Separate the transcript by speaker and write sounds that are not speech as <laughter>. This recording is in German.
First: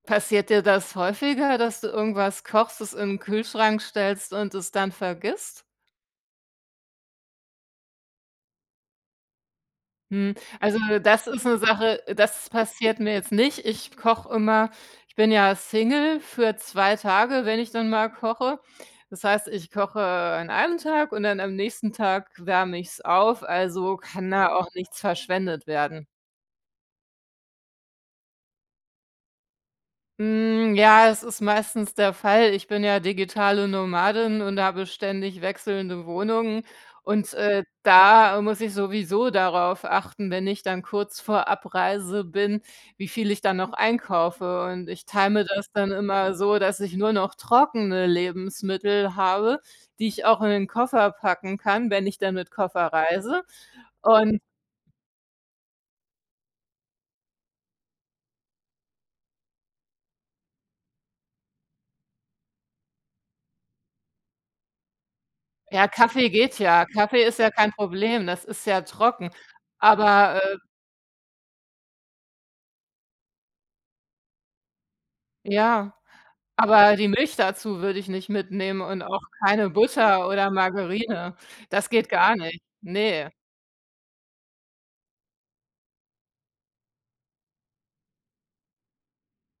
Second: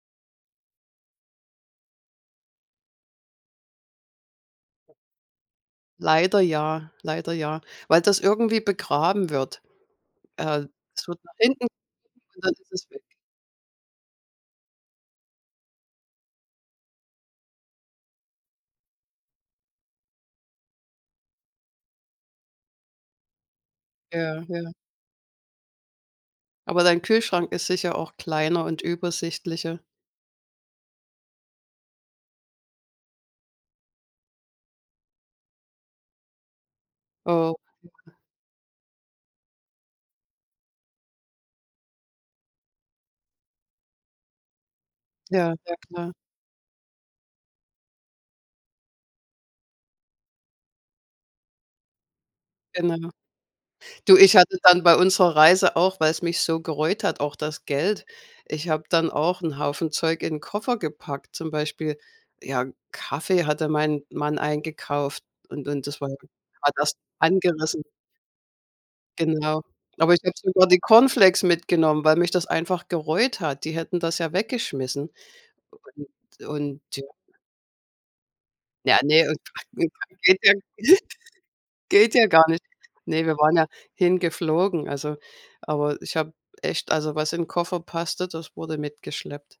Speaker 1: Passiert dir das häufiger, dass du irgendwas kochst, das in den Kühlschrank stellst und es dann vergisst?
Speaker 2: Leider ja, leider ja, weil das irgendwie begraben wird.
Speaker 1: Hm,
Speaker 2: Äh,
Speaker 1: also
Speaker 2: es wird
Speaker 1: das
Speaker 2: nach
Speaker 1: ist 'ne
Speaker 2: hinten
Speaker 1: Sache,
Speaker 2: <unintelligible> und
Speaker 1: das
Speaker 2: dann ist es
Speaker 1: passiert
Speaker 2: weg.
Speaker 1: mir jetzt nicht. Ich koche immer- ich bin ja Single- für 2 Tage, wenn ich dann mal koche. Das heißt, ich koche an einem Tag und dann am nächsten Tag wärme ich's auf, also kann
Speaker 2: Ja,
Speaker 1: da auch
Speaker 2: ja.
Speaker 1: nichts verschwendet werden.
Speaker 2: Aber dein Kühlschrank ist sicher auch kleiner und übersichtlicher.
Speaker 1: Hm, ja, es ist meistens der Fall. Ich bin ja digitale Nomadin und habe ständig wechselnde Wohnungen und,
Speaker 2: Oh.
Speaker 1: äh,
Speaker 2: <unintelligible>
Speaker 1: da muss ich sowieso darauf achten, wenn ich dann kurz vor Abreise bin, wie viel ich dann noch einkaufe. Und ich teile mir
Speaker 2: Ja,
Speaker 1: das
Speaker 2: ja
Speaker 1: dann
Speaker 2: klar.
Speaker 1: immer so, dass ich nur noch trockene Lebensmittel habe, die ich auch in den Koffer packen kann, wenn ich dann mit Koffer
Speaker 2: Genau.
Speaker 1: reise.
Speaker 2: Du, ich
Speaker 1: Und
Speaker 2: hatte dann bei unserer Reise auch weil's mich so gereut hat, auch das Geld. Ich habe dann auch 'n Haufen Zeug in 'n Koffer gepackt, zum Beispiel. Ja, Kaffee hatte mein Mann eingekauft und und
Speaker 1: Ja,
Speaker 2: das war
Speaker 1: Kaffee geht
Speaker 2: war
Speaker 1: ja,
Speaker 2: das
Speaker 1: Kaffee ist ja kein
Speaker 2: angerissen.
Speaker 1: Problem, das ist ja trocken.
Speaker 2: Genau. Aber ich habe
Speaker 1: Aber, äh
Speaker 2: sogar die Cornflakes mitgenommen, weil mich das einfach gereut hat. Die hätten das ja weggeschmissen.
Speaker 1: Ja,
Speaker 2: Und und
Speaker 1: aber
Speaker 2: ja.
Speaker 1: die Milch dazu würde ich nicht mitnehmen
Speaker 2: Ja,
Speaker 1: und auch
Speaker 2: ne, und
Speaker 1: keine
Speaker 2: <unintelligible>
Speaker 1: Butter
Speaker 2: geht
Speaker 1: oder
Speaker 2: ja <chuckles>
Speaker 1: Margarine. Das geht
Speaker 2: geht ja
Speaker 1: gar
Speaker 2: gar
Speaker 1: nicht.
Speaker 2: nicht. Ne,
Speaker 1: Ne.
Speaker 2: wir waren ja hingeflogen, also aber ich habe echt also, was im Koffer passte, das wurde mitgeschleppt.